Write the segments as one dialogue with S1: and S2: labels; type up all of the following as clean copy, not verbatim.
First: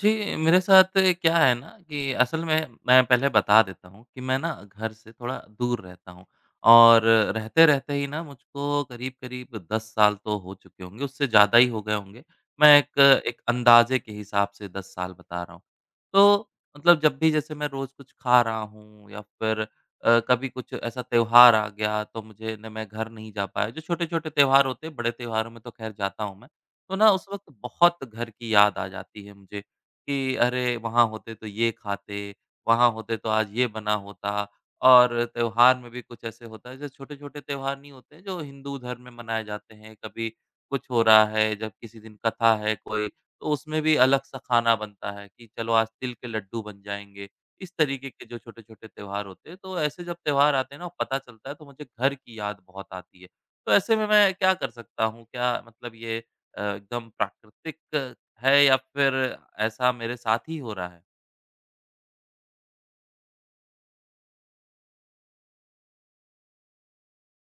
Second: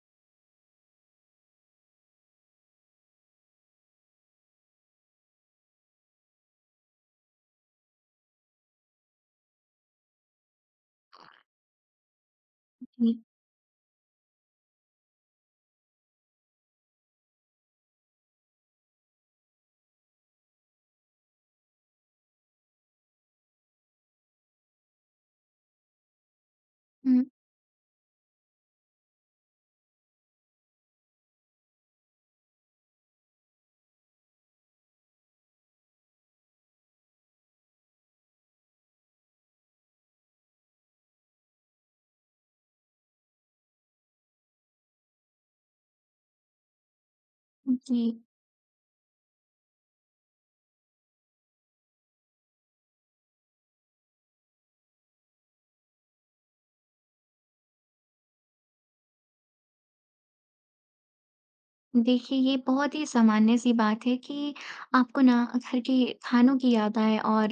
S1: जी, मेरे साथ क्या है ना कि असल में मैं पहले बता देता हूँ कि मैं ना घर से थोड़ा दूर रहता हूँ और रहते-रहते ही ना मुझको करीब-करीब 10 साल तो हो चुके होंगे, उससे ज़्यादा ही हो गए होंगे। मैं एक
S2: जी।
S1: एक अंदाज़े के हिसाब से 10 साल बता रहा हूँ। तो मतलब जब भी जैसे मैं रोज़ कुछ खा रहा हूँ या फिर कभी कुछ ऐसा त्योहार आ गया तो मुझे ना, मैं घर नहीं जा पाया, जो छोटे-छोटे त्योहार होते हैं, बड़े त्योहारों में तो ख़ैर जाता हूँ मैं। तो ना
S2: हुँ।
S1: उस वक़्त बहुत घर की याद आ जाती है मुझे कि अरे! वहाँ होते तो ये खाते, वहाँ होते तो आज ये बना होता। और त्योहार में भी कुछ ऐसे होता है जो छोटे-छोटे त्योहार नहीं होते हैं, जो हिंदू धर्म में मनाए जाते हैं। कभी कुछ हो रहा है, जब किसी दिन कथा है कोई, तो उसमें भी अलग-सा खाना बनता है कि चलो, आज तिल के लड्डू बन जाएँगे। इस
S2: जी।
S1: तरीके के जो छोटे-छोटे त्योहार होते हैं, तो ऐसे जब त्योहार आते हैं ना, पता चलता है, तो मुझे घर की याद बहुत आती है। तो ऐसे में मैं क्या कर सकता हूँ? क्या मतलब ये एकदम प्राकृतिक है, या फिर ऐसा मेरे साथ ही हो रहा है?
S2: देखिए, ये बहुत ही सामान्य सी बात है कि आपको ना घर के खानों की याद आए और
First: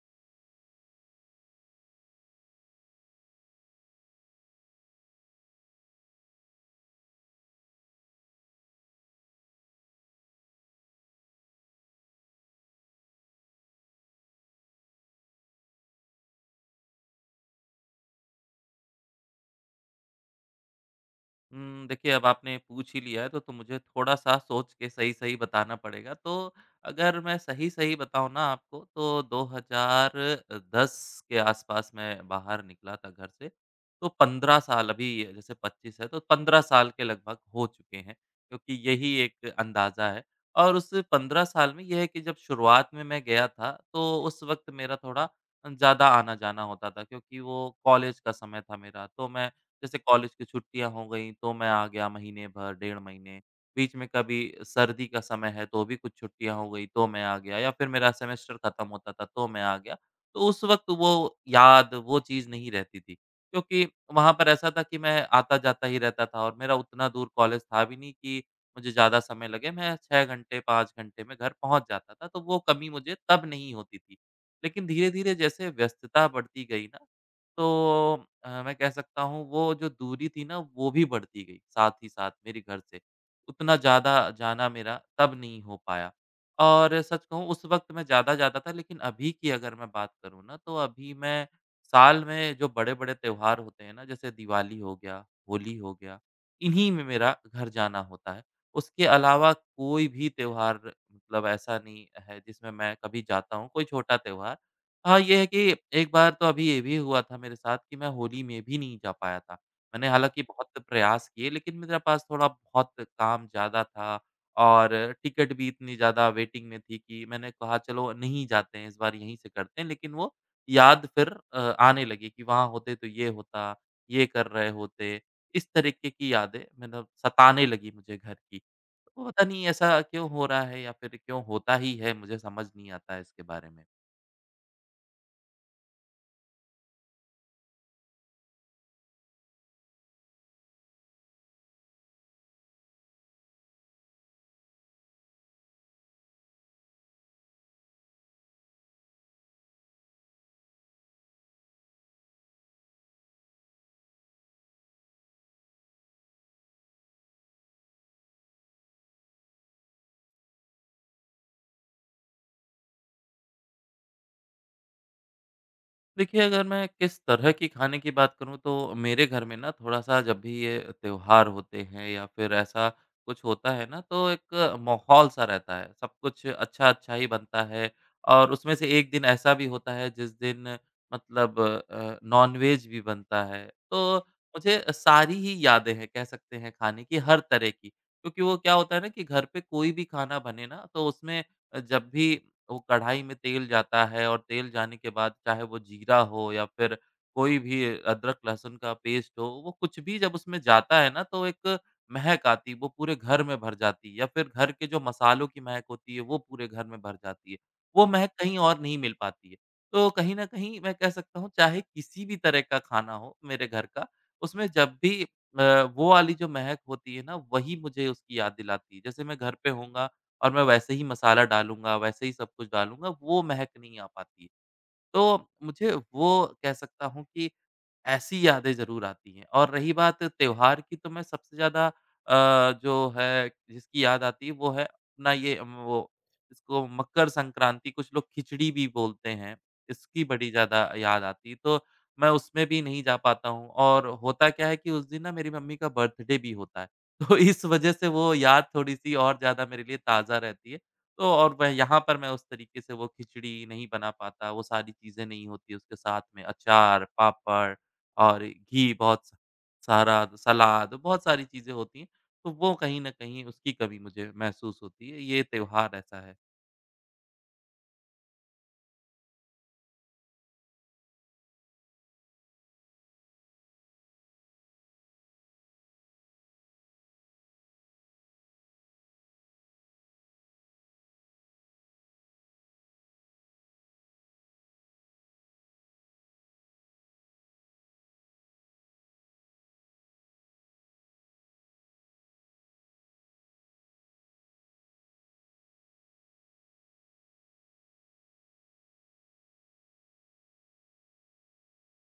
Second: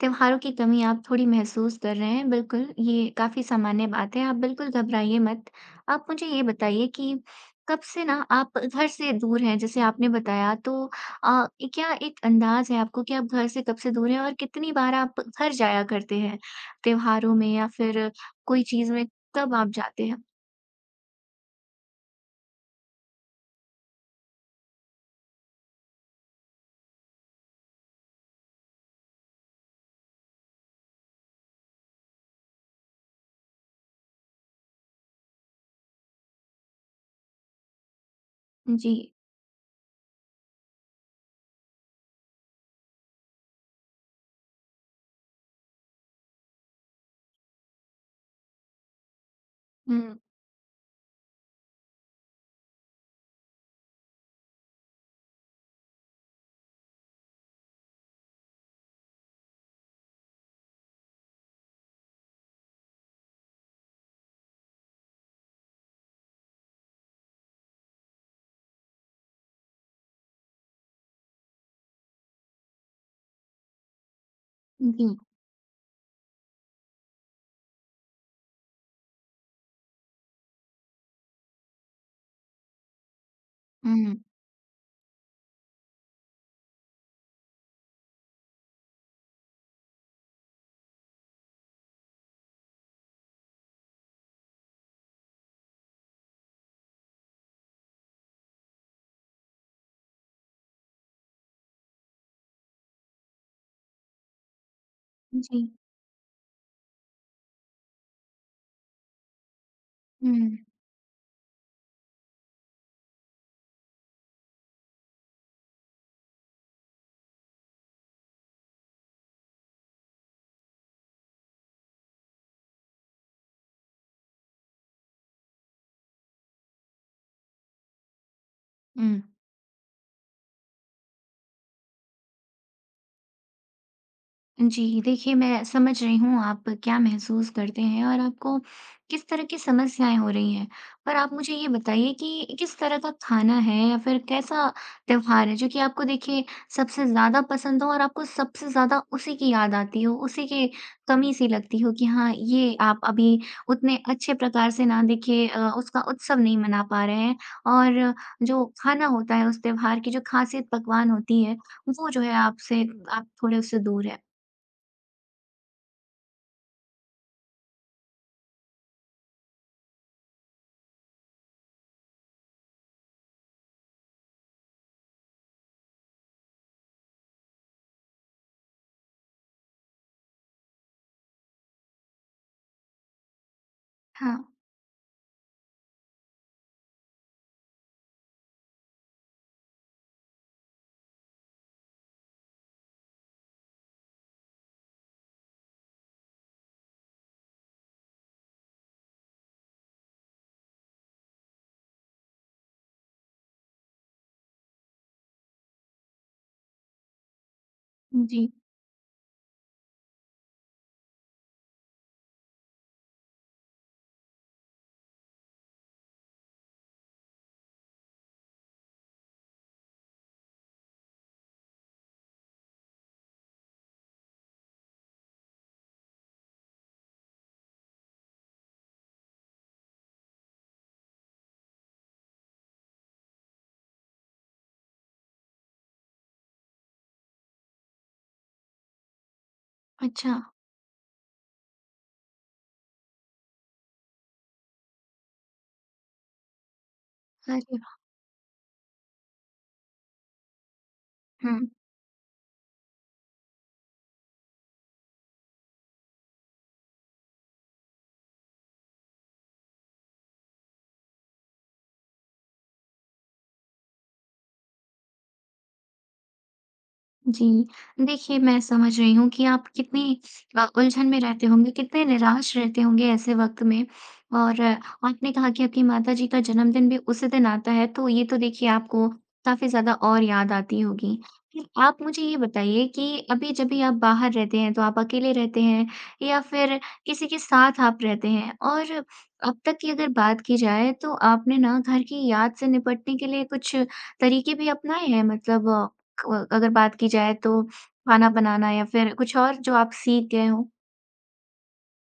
S2: त्योहारों की कमी आप थोड़ी महसूस कर रहे हैं। बिल्कुल, ये काफ़ी सामान्य बात है, आप बिल्कुल घबराइए मत। आप मुझे ये बताइए कि कब से ना आप घर से दूर हैं? जैसे आपने बताया तो अ, क्या एक अंदाज़ है आपको कि आप घर से कब से दूर हैं और कितनी बार आप घर जाया करते हैं? त्योहारों में या फिर कोई चीज़ में कब आप जाते हैं?
S1: देखिए, अब आपने पूछ ही लिया है, तो मुझे थोड़ा-सा सोच के सही-सही बताना पड़ेगा। तो अगर मैं सही-सही बताऊँ ना आपको, तो 2010 के आस-पास मैं बाहर निकला था घर से। तो 15 साल, अभी जैसे 25 है, तो 15 साल के लगभग हो चुके हैं, क्योंकि
S2: जी।
S1: यही एक अंदाज़ा है। और उस 15 साल में ये है कि जब शुरुआत में मैं गया था, तो उस वक़्त मेरा थोड़ा ज़्यादा आना-जाना होता था, क्योंकि वो कॉलेज का समय था मेरा। तो मैं, जैसे
S2: हुँ।
S1: कॉलेज की छुट्टियाँ हो गईं, तो मैं आ गया महीने भर, डेढ़ महीने। बीच में कभी सर्दी का समय है, तो भी कुछ छुट्टियाँ हो गई, तो मैं आ गया, या फिर मेरा सेमेस्टर खत्म होता था, तो मैं आ गया। तो उस वक़्त वो याद, वो चीज़ नहीं रहती थी, क्योंकि वहाँ पर ऐसा था कि मैं आता-जाता ही रहता था, और मेरा उतना दूर कॉलेज था भी नहीं कि मुझे ज़्यादा समय लगे। मैं 6 घंटे, 5 घंटे में घर पहुँच जाता था, तो वो कमी मुझे तब नहीं होती थी। लेकिन
S2: जी।
S1: धीरे-धीरे जैसे व्यस्तता बढ़ती गई ना, तो मैं कह सकता हूँ, वो जो दूरी थी ना, वो भी बढ़ती गई साथ ही साथ मेरे घर से। उतना ज़्यादा
S2: हुँ।
S1: जाना मेरा तब नहीं हो पाया, और सच कहूँ, उस वक़्त मैं ज़्यादा जाता था, लेकिन अभी की अगर मैं बात करूँ ना, तो अभी मैं साल में जो बड़े-बड़े त्योहार होते हैं ना, जैसे दिवाली हो गया, होली हो गया, इन्हीं में मेरा घर जाना होता है। उसके अलावा कोई भी त्योहार, मतलब ऐसा नहीं है जिसमें मैं कभी जाता हूँ, कोई छोटा त्योहार। हाँ, ये है
S2: जी।
S1: कि एक बार तो अभी ये भी हुआ था मेरे साथ कि मैं होली में भी नहीं जा पाया था। मैंने हालाँकि
S2: हुँ,
S1: बहुत प्रयास किए, लेकिन मेरे पास थोड़ा बहुत काम ज़्यादा था और टिकट भी इतनी ज़्यादा वेटिंग में थी कि मैंने कहा, चलो नहीं जाते हैं, इस बार यहीं से करते हैं। लेकिन वो याद फिर आने लगी कि वहाँ होते तो ये होता, ये कर रहे होते। इस तरीके की यादें मतलब सताने लगी मुझे घर की।
S2: हुँ।
S1: तो पता नहीं ऐसा क्यों हो रहा है, या फिर क्यों होता ही है, मुझे समझ नहीं आता है इसके बारे में।
S2: जी, देखिए मैं समझ रही हूँ आप क्या महसूस करते हैं और आपको किस तरह की समस्याएँ हो रही हैं। पर आप मुझे ये बताइए कि किस तरह का खाना है या फिर कैसा त्योहार है जो कि आपको देखिए सबसे ज़्यादा पसंद हो और आपको सबसे ज़्यादा उसी की याद आती हो, उसी की कमी सी लगती हो कि हाँ, ये आप अभी उतने अच्छे प्रकार से ना देखिए उसका उत्सव नहीं मना पा रहे हैं और जो खाना होता है उस त्योहार की जो ख़ासियत पकवान होती है, वो जो है आपसे आप थोड़े उससे दूर हैं।
S1: देखिए, अगर मैं किस तरह की खाने की बात करूँ, तो मेरे घर में ना, थोड़ा-सा जब भी ये त्योहार होते हैं या फिर ऐसा कुछ होता है ना, तो एक माहौल-सा रहता है। सब कुछ अच्छा-अच्छा ही बनता है, और उसमें से एक दिन ऐसा भी होता है जिस दिन मतलब नॉन-वेज भी बनता है। तो
S2: हाँ।
S1: मुझे सारी ही यादें हैं, कह सकते हैं खाने की हर तरह की। क्योंकि वो क्या होता है ना कि घर पे कोई भी खाना बने ना, तो उसमें जब भी वो कढ़ाई में तेल जाता है और तेल जाने के बाद चाहे वो जीरा हो या फिर कोई भी अदरक लहसुन का पेस्ट हो, वो कुछ भी जब उसमें जाता है ना, तो एक महक आती है, वो पूरे घर में भर जाती है, या फिर घर के जो मसालों की महक होती है, वो पूरे घर में भर जाती है। वो महक
S2: जी।
S1: कहीं और नहीं मिल पाती है। तो कहीं न कहीं मैं कह सकता हूँ, चाहे किसी भी तरह का खाना हो मेरे घर का, उसमें जब भी वो वाली जो महक होती है ना, वही मुझे उसकी याद दिलाती है। जैसे मैं घर पे होऊँगा और मैं वैसे ही मसाला डालूँगा, वैसे ही सब कुछ डालूँगा, वो महक नहीं आ पाती। तो मुझे वो कह सकता हूँ कि ऐसी यादें ज़रूर आती हैं। और रही बात त्योहार की, तो मैं सबसे ज़्यादा जो है जिसकी याद आती है, वो है अपना ये वो, इसको मकर संक्रांति, कुछ लोग खिचड़ी भी बोलते हैं, इसकी
S2: अच्छा।
S1: बड़ी ज़्यादा याद आती है। तो मैं उसमें भी नहीं जा पाता हूँ, और होता क्या है कि उस दिन ना मेरी मम्मी का बर्थडे भी होता है। तो इस
S2: अरे!
S1: वज़ह से वो याद थोड़ी-सी और ज़्यादा मेरे लिए ताज़ा रहती है। तो, और
S2: हुँ।
S1: मैं यहाँ पर मैं उस तरीके से वो खिचड़ी नहीं बना पाता, वो सारी चीज़ें नहीं होती उसके साथ में, अचार, पापड़ और घी बहुत सारा, सलाद, बहुत सारी चीज़ें होती हैं, तो वो कहीं न कहीं उसकी कमी मुझे महसूस होती है। ये त्योहार ऐसा है।
S2: जी, देखिए मैं समझ रही हूँ कि आप कितनी उलझन में रहते होंगे, कितने निराश रहते होंगे ऐसे वक़्त में। और आपने कहा कि आपकी माताजी का जन्मदिन भी उसी दिन आता है, तो ये तो देखिए आपको काफ़ी ज़्यादा और याद आती होगी। फिर आप मुझे ये बताइए कि अभी जब भी आप बाहर रहते हैं, तो आप अकेले रहते हैं या फिर किसी के साथ आप रहते हैं? और अब तक की अगर बात की जाए, तो आपने ना घर की याद से निपटने के लिए कुछ तरीके भी अपनाए हैं? मतलब क अगर बात की जाए तो खाना बनाना या फिर कुछ और जो आप सीख गए हों?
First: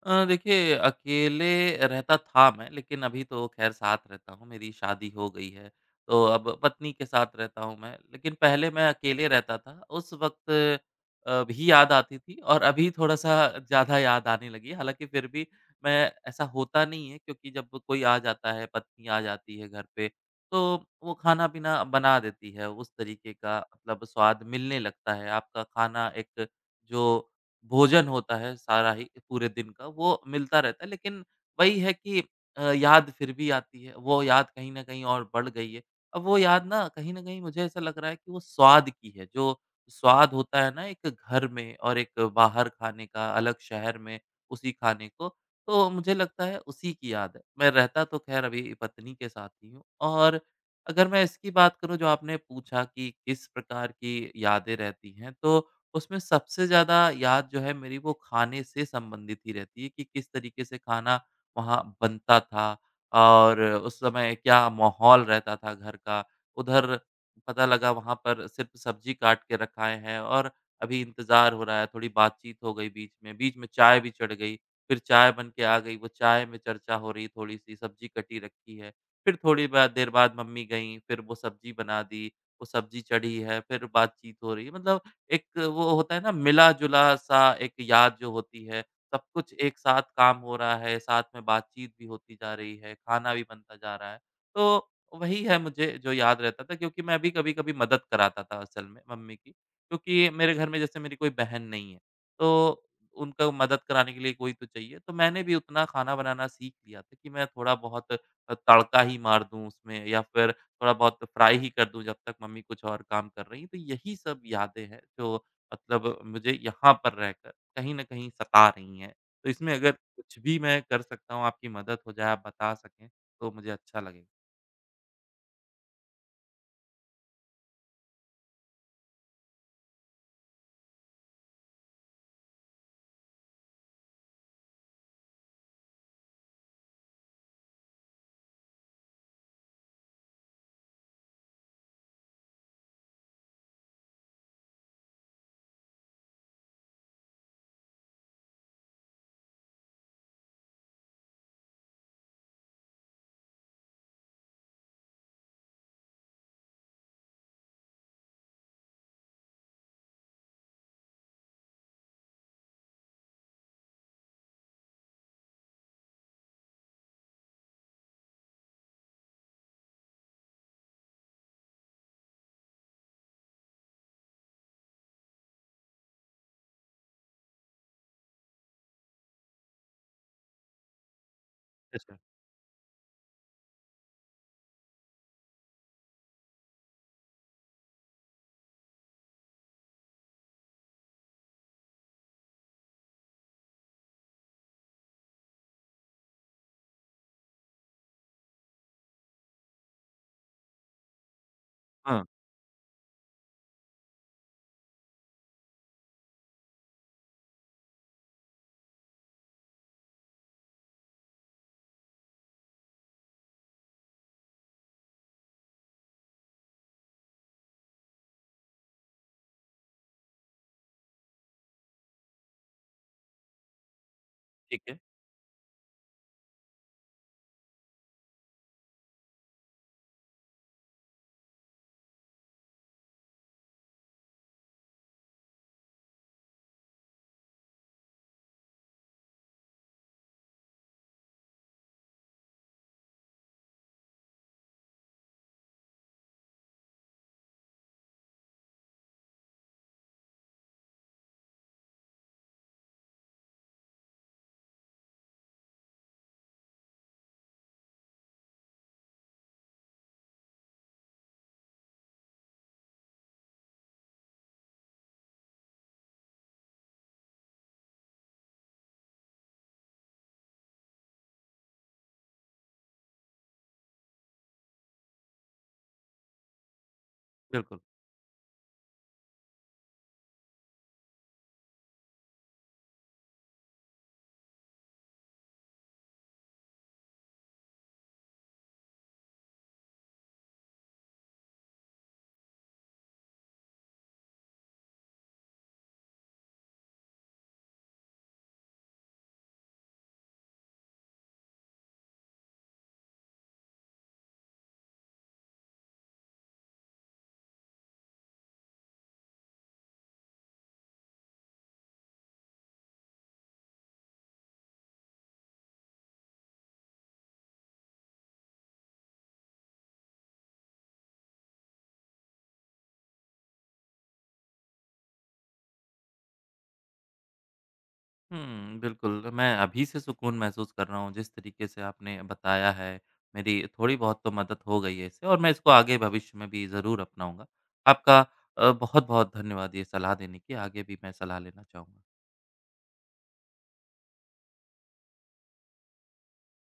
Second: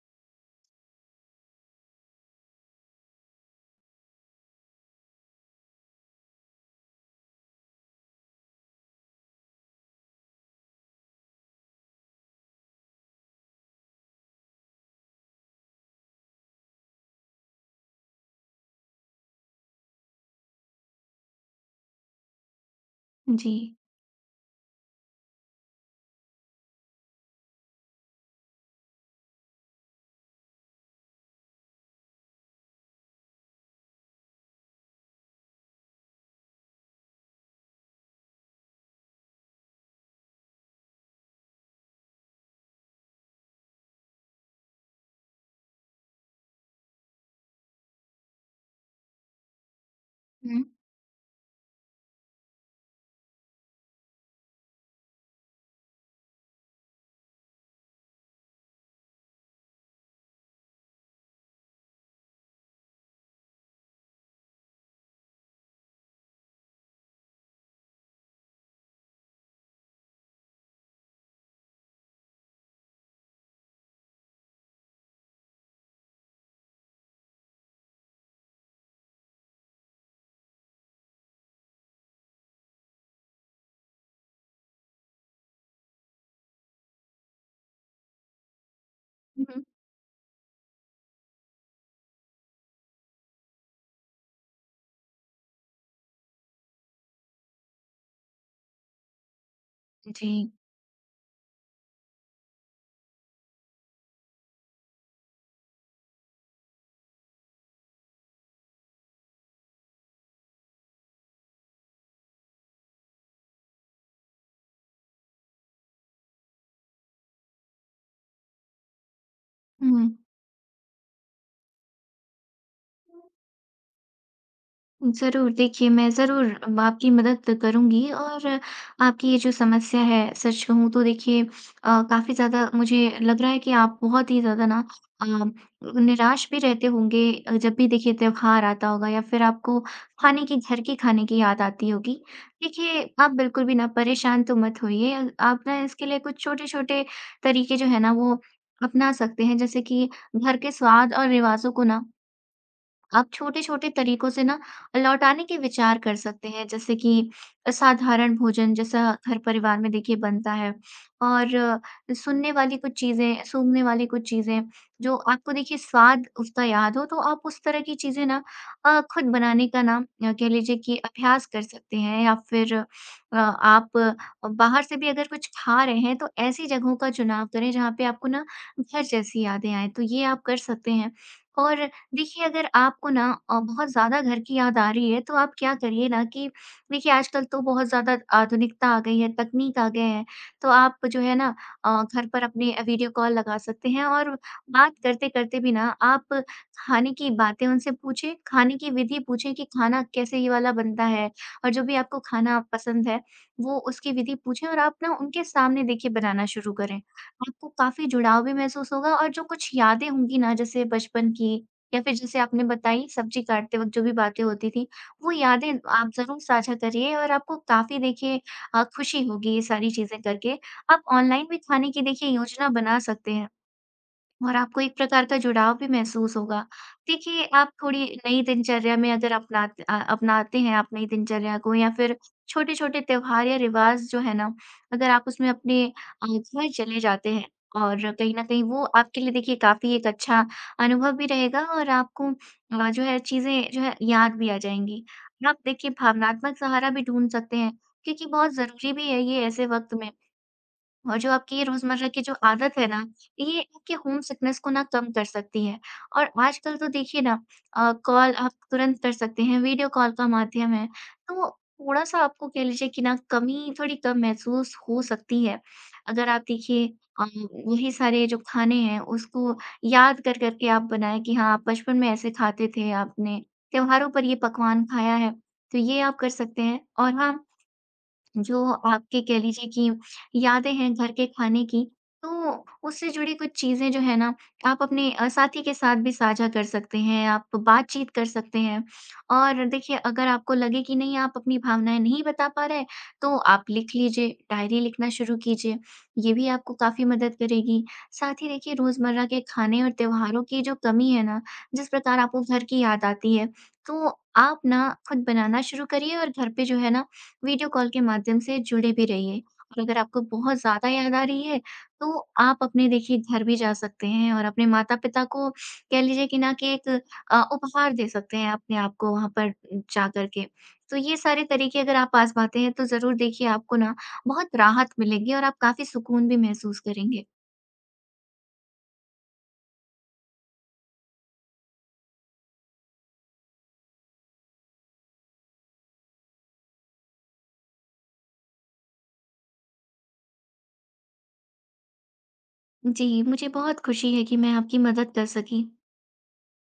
S1: देखिए, अकेले रहता था मैं, लेकिन अभी तो ख़ैर साथ रहता हूँ, मेरी शादी हो गई है, तो अब पत्नी के साथ रहता हूँ मैं। लेकिन पहले मैं अकेले रहता था, उस वक़्त भी याद आती थी, और अभी थोड़ा-सा ज़्यादा याद आने लगी है। हालाँकि फिर भी मैं, ऐसा होता नहीं है, क्योंकि जब कोई आ जाता है, पत्नी आ जाती है घर पे, तो वो खाना-पीना बना देती है, उस तरीके
S2: जी।
S1: का मतलब स्वाद मिलने लगता है। आपका खाना, एक जो भोजन होता है सारा ही पूरे दिन का, वो मिलता रहता है, लेकिन वही है कि याद फिर भी आती है। वो याद कहीं न कहीं और बढ़ गई है। अब वो याद ना, कहीं न कहीं मुझे ऐसा लग रहा है कि वो स्वाद की है। जो स्वाद होता है ना एक घर में और एक बाहर खाने का, अलग शहर में उसी खाने को, तो मुझे लगता है उसी की याद है। मैं रहता तो ख़ैर अभी पत्नी के साथ ही हूँ, और
S2: हुँ।
S1: अगर मैं इसकी बात करूँ जो आपने पूछा कि किस प्रकार की यादें रहती हैं, तो उसमें सबसे ज़्यादा याद जो है मेरी, वो खाने से संबंधित ही रहती है कि किस तरीके से खाना वहाँ बनता था और उस समय क्या माहौल रहता था घर का। उधर पता लगा वहाँ पर सिर्फ़ सब्ज़ी काट के रखाएँ हैं और अभी इंतज़ार हो रहा है, थोड़ी बातचीत हो गई बीच में चाय भी चढ़ गई, फिर चाय बन के आ गई, वो चाय में चर्चा हो रही थोड़ी-सी, सब्ज़ी कटी रखी है। फिर थोड़ी बा देर बाद मम्मी गईं, फिर वो सब्ज़ी बना दी, वो सब्ज़ी चढ़ी है, फिर बातचीत हो रही है, मतलब एक वो होता है ना, मिला-जुला-सा एक याद जो होती है, सब
S2: हुँ,
S1: कुछ
S2: हुँ।
S1: एक साथ काम हो रहा है, साथ में बातचीत भी होती जा रही है, खाना भी बनता जा रहा है। तो वही है मुझे जो याद रहता था, क्योंकि मैं भी कभी-कभी मदद कराता था असल में मम्मी की,
S2: जी।
S1: क्योंकि मेरे घर में जैसे मेरी कोई बहन नहीं है, तो उनको मदद कराने के लिए कोई तो चाहिए। तो मैंने भी उतना खाना बनाना सीख लिया था कि मैं थोड़ा-बहुत तड़का ही मार दूँ उसमें, या फिर थोड़ा बहुत फ्राई ही कर दूँ जब तक मम्मी कुछ और काम कर रही हैं। तो यही सब यादें हैं जो मतलब मुझे यहाँ पर रहकर कहीं न कहीं सता रही हैं। तो इसमें अगर
S2: हुँ।
S1: कुछ भी मैं कर सकता हूँ, आपकी मदद हो जाए, आप बता सकें, तो मुझे अच्छा लगेगा।
S2: ज़रूर, देखिए मैं ज़रूर आपकी मदद करूँगी और आपकी ये जो समस्या है, सच कहूँ तो देखिए काफ़ी ज़्यादा मुझे लग रहा है कि आप बहुत ही ज़्यादा ना अ, निराश भी रहते होंगे जब भी देखिए त्योहार आता होगा या फिर आपको खाने की घर के खाने की याद आती होगी। देखिए, आप बिल्कुल भी ना परेशान तो मत होइए, आप ना इसके लिए कुछ छोटे-छोटे तरीके जो है ना वो अपना सकते हैं, जैसे कि घर के स्वाद और रिवाज़ों को ना आप छोटे-छोटे तरीकों से ना लौटाने के विचार कर सकते हैं, जैसे कि साधारण भोजन जैसा हर परिवार में देखिए बनता है और सुनने वाली कुछ चीज़ें, सूंघने वाली कुछ चीज़ें, जो आपको देखिए स्वाद उसका याद हो, तो आप उस तरह की चीज़ें ना खुद बनाने का ना कह लीजिए कि अभ्यास कर सकते हैं या फिर आप बाहर से भी अगर कुछ खा रहे हैं, तो ऐसी जगहों का चुनाव करें जहाँ पे आपको ना घर जैसी यादें आएँ, तो ये आप कर सकते हैं। और
S1: अच्छा।
S2: देखिए, अगर आपको ना बहुत ज़्यादा घर की याद आ रही है, तो आप क्या करिए ना कि देखिए, आजकल तो बहुत ज़्यादा आधुनिकता आ गई है, तकनीक आ गए हैं, तो आप जो है ना घर पर अपने वीडियो कॉल लगा सकते हैं और बात करते-करते भी ना आप खाने की बातें उनसे पूछें, खाने की विधि पूछें कि खाना कैसे ये वाला बनता है और जो भी आपको
S1: हाँ,
S2: खाना पसंद है, वो उसकी विधि पूछें और आप ना उनके सामने देखिए बनाना शुरू करें। आपको काफ़ी जुड़ाव भी महसूस होगा और जो कुछ यादें होंगी ना, जैसे बचपन की या फिर जैसे आपने बताई सब्जी काटते वक़्त जो भी बातें होती थी, वो यादें आप ज़रूर साझा करिए और आपको काफ़ी देखिए खुशी होगी ये सारी चीज़ें करके। आप ऑनलाइन भी खाने की देखिए योजना बना सकते हैं। और आपको
S1: ठीक
S2: एक
S1: है।
S2: प्रकार का जुड़ाव भी महसूस होगा। देखिए, आप थोड़ी नई दिनचर्या में अगर अपनाते हैं आप नई दिनचर्या को या फिर छोटे-छोटे त्योहार या रिवाज़ जो है ना, अगर आप उसमें इसमें चले जाते हैं और कहीं न कहीं वो आपके लिए देखिए काफ़ी एक अच्छा अनुभव भी रहेगा और आपको जो है चीज़ें जो है याद भी आ जाएँगी। आप देखिए भावनात्मक सहारा भी ढूँढ सकते हैं, क्योंकि बहुत ज़रूरी भी है ये ऐसे वक़्त में। और जो आपकी ये रोज़मर्रा की जो आदत है ना, ये आपके होम सिकनेस को ना कम कर सकती है। और आजकल तो देखिए ना कॉल आप तुरंत कर सकते हैं, वीडियो कॉल का माध्यम है। तो थोड़ा-सा आपको कह लीजिए कि ना कमी थोड़ी कम महसूस हो सकती है। अगर आप देखिए अ, वही सारे जो खाने हैं उसको याद कर कर के आप बनाएँ कि हाँ, आप बचपन में ऐसे खाते थे, आपने त्योहारों पर ये पकवान खाया है, तो ये आप कर सकते हैं। और हाँ
S1: बिल्कुल।
S2: जो आपके कह लीजिए कि यादें हैं घर के खाने की, तो उससे जुड़ी कुछ चीज़ें जो है ना, आप अपने साथी के साथ भी साझा कर सकते हैं, आप बातचीत कर सकते हैं। और देखिए, अगर आपको लगे कि नहीं, आप अपनी भावनाएँ नहीं बता पा रहे, तो आप लिख लीजिए, डायरी लिखना शुरू कीजिए, ये भी आपको काफ़ी मदद करेगी। साथ ही देखिए, रोज़मर्रा के खाने और त्योहारों की जो कमी है ना, जिस प्रकार आपको घर की याद आती है, तो आप ना खुद बनाना शुरू करिए और घर पे जो है ना वीडियो कॉल के माध्यम से जुड़े भी रहिए और अगर आपको बहुत ज़्यादा याद आ रही है, तो आप अपने देखिए घर भी जा सकते हैं और अपने माता-पिता को कह लीजिए कि ना कि एक उपहार दे सकते हैं अपने आप को वहाँ पर जा कर के। तो ये सारे तरीके अगर आप आज़माते हैं तो ज़रूर देखिए आपको ना बहुत राहत मिलेगी और आप काफ़ी सुकून भी महसूस करेंगे।
S1: हुँ, बिल्कुल, मैं अभी से सुकून महसूस कर रहा हूँ जिस तरीके से आपने बताया है, मेरी थोड़ी बहुत तो मदद हो गई है इससे, और मैं इसको आगे भविष्य में भी ज़रूर अपनाऊँगा। आपका बहुत-बहुत धन्यवाद ये सलाह देने की, आगे भी मैं सलाह लेना चाहूँगा।
S2: जी, मुझे बहुत खुशी है कि मैं आपकी मदद कर सकी।